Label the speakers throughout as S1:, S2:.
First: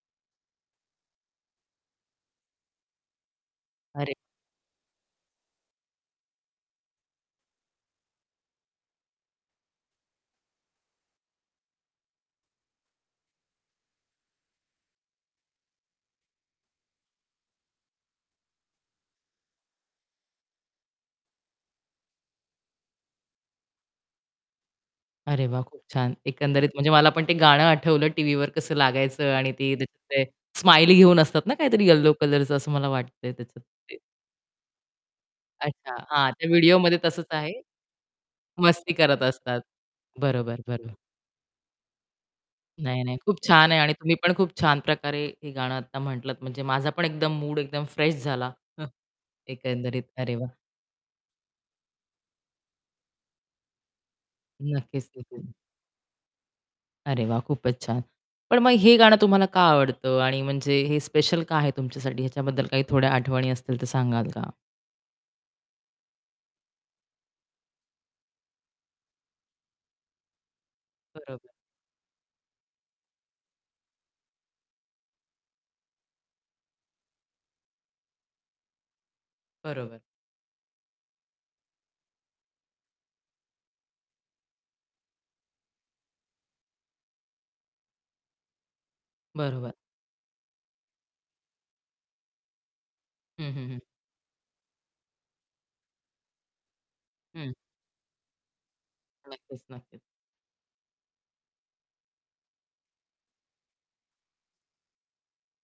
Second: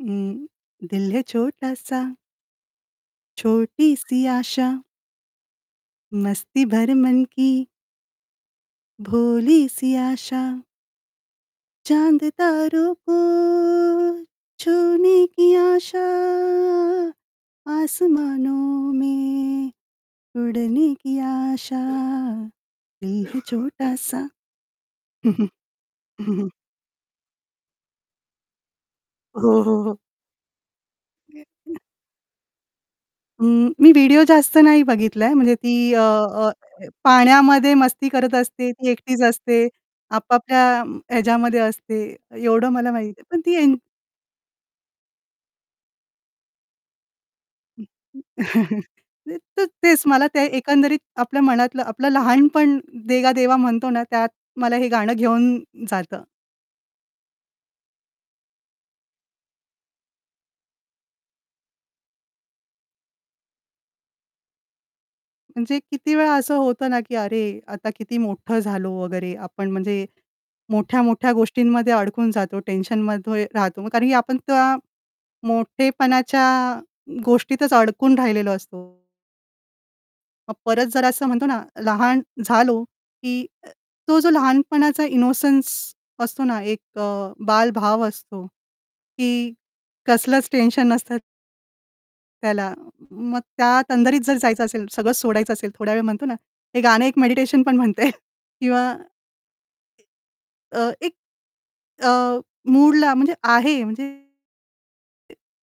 S1: उम्म, दिल है छोटा सा, छोटी
S2: अरे!
S1: सी आशा. मस्ती भरे मन की, भोली सी आशा चाँद तारों को छूने की आशा, आसमानों में उड़ने की आशा. दिल है छोटा सा.
S2: अरे वाह! खूप छान एकंदरीत म्हणजे मला पण ते गाणं आठवलं टीव्हीवर कसं लागायचं
S1: हो,
S2: आणि ती
S1: हो, हो.
S2: त्याच्यात ते स्माईली घेऊन असतात ना,
S1: [unintelligible]
S2: काहीतरी येलो कलरचं असं मला वाटतंय त्याच्यात.
S1: उम्म, मी
S2: ते
S1: व्हिडिओ जास्त नाही बघितलाय म्हणजे ती
S2: अच्छा,
S1: अ,
S2: हां त्या
S1: अ, काय
S2: व्हिडिओमध्ये तसच आहे.
S1: पाण्यामध्ये मस्ती करत असते, ती
S2: मस्ती
S1: एकटीच
S2: करत असतात,
S1: असते.
S2: बरोबर,
S1: आपापल्या
S2: बरोबर.
S1: ह्याच्यामध्ये असते, एवढं मला
S2: नाही,
S1: माहिती
S2: नाही.
S1: आहे. पण
S2: खूप
S1: ती
S2: छान
S1: एन
S2: आहे आणि तुम्ही पण खूप छान प्रकारे हे गाणं आता म्हटलात म्हणजे माझा पण एकदम मूड एकदम
S1: हं,
S2: फ्रेश झाला,
S1: तर
S2: एकंदरीत.
S1: तेच मला
S2: अरे
S1: त्या
S2: वाह!
S1: एकंदरीत आपल्या मनातलं आपलं "लहानपण देगा देवा" म्हणतो ना, त्यात मला हे
S2: नक्कीच,
S1: गाणं
S2: नक्कीच.
S1: घेऊन जातं.
S2: अरे वाह! खूपच छान. पण मग हे गाणं तुम्हाला का आवडतं आणि म्हणजे हे स्पेशल का आहे तुमच्यासाठी? ह्याच्याबद्दल काही थोड्या आठवणी असतील तर सांगाल का?
S1: म्हणजे किती वेळा असं होतं ना, की अरे आता किती मोठं झालो वगैरे, आपण म्हणजे मोठ्या-मोठ्या
S2: बरोबर.
S1: गोष्टींमध्ये अडकून जातो टेन्शनमध्ये राहतो, कारण की आपण त्या मोठेपणाच्या गोष्टीतच अडकून राहिलेलो असतो.
S2: बरोबर.
S1: मग परत जरा असं म्हणतो ना, लहान झालो की अ, तो जो लहानपणाचा इनोसन्स असतो ना, एक अ, बालभाव असतो की
S2: बरोबर.
S1: कसलंच टेन्शन नसतं त्याला मग
S2: हं, हं, हं
S1: त्या तंदरीत जर जायचं असेल, सगळं सोडायचं असेल, थोड्यावेळ म्हणतो ना, हे गाणं एक
S2: हं.
S1: मेडिटेशन पण म्हणता येईल. किंवा
S2: नक्कीच, नक्कीच.
S1: अ, एक, अ, मूडला म्हणजे आहे म्हणजे ते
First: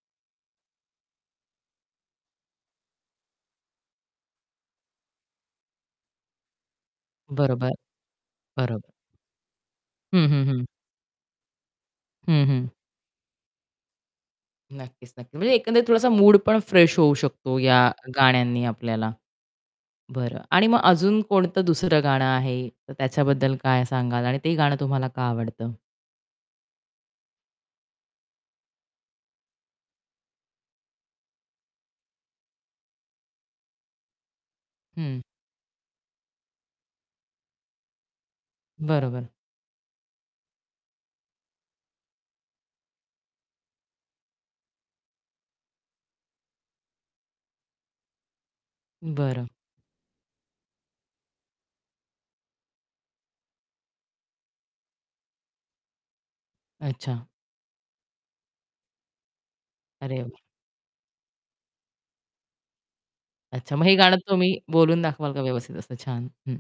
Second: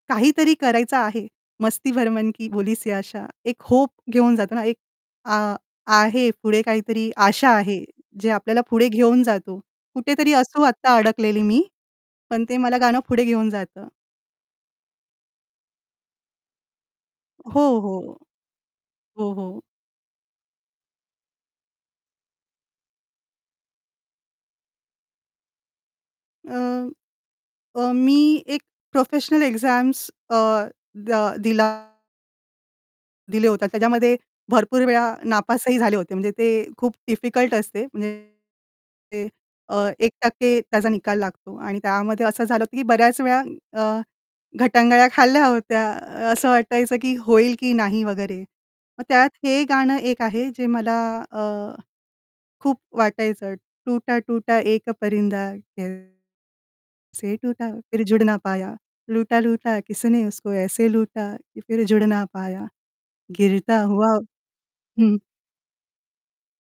S1: काहीतरी करायचं आहे. मस्ती भरे मन की भोलिसी आशा, एक होप घेऊन जातो ना एक, अ, आहे पुढे काहीतरी आशा
S2: बरोबर.
S1: आहे, जे आपल्याला पुढे
S2: बरोबर.
S1: घेऊन जातो.
S2: हं,
S1: कुठेतरी
S2: हं,
S1: असू
S2: हं.
S1: आत्ता अडकलेली मी, पण
S2: हं,
S1: ते
S2: हं.
S1: मला गाणं पुढे घेऊन जातं.
S2: नक्कीच, नक्कीच, म्हणजे एकंदरीत थोडासा मूड पण फ्रेश होऊ शकतो
S1: हो,
S2: या
S1: हो.
S2: गाण्यांनी आपल्याला.
S1: हो, हो.
S2: बरं आणि मग अजून कोणतं दुसरं गाणं आहे तर त्याच्याबद्दल काय सांगाल आणि ते गाणं तुम्हाला का आवडतं?
S1: अ, अ, मी एक प्रोफेशनल एक्झाम्स अ, द दिला दिलं होतं, त्याच्यामध्ये भरपूर वेळा
S2: हं.
S1: नापासही झाले होते. म्हणजे ते खूप डिफिकल्ट असते. म्हणजे
S2: बरोबर.
S1: ते अ, 1% त्याचा निकाल लागतो आणि त्यामध्ये असं झालं होतं की बऱ्याच वेळा अ, गटांगळ्या खाल्ल्या होत्या. असं वाटायचं की होईल की नाही वगैरे. मग त्यात
S2: बरं.
S1: हे गाणं एक आहे जे मला अ, खूप वाटायचं टूटा, टूटा एक परिंदा कैसे
S2: अच्छा.
S1: टूटा फिर जुडना पाया, लूटा, लूटा
S2: अरे
S1: किसने
S2: वाह!
S1: उसको ऐसे लूटा, फिर जुडना पाया,
S2: अच्छा,
S1: गिरता
S2: मग हे गाणं
S1: हुआ
S2: तुम्ही बोलून
S1: हं.
S2: दाखवाल का व्यवस्थित असं छान? हं.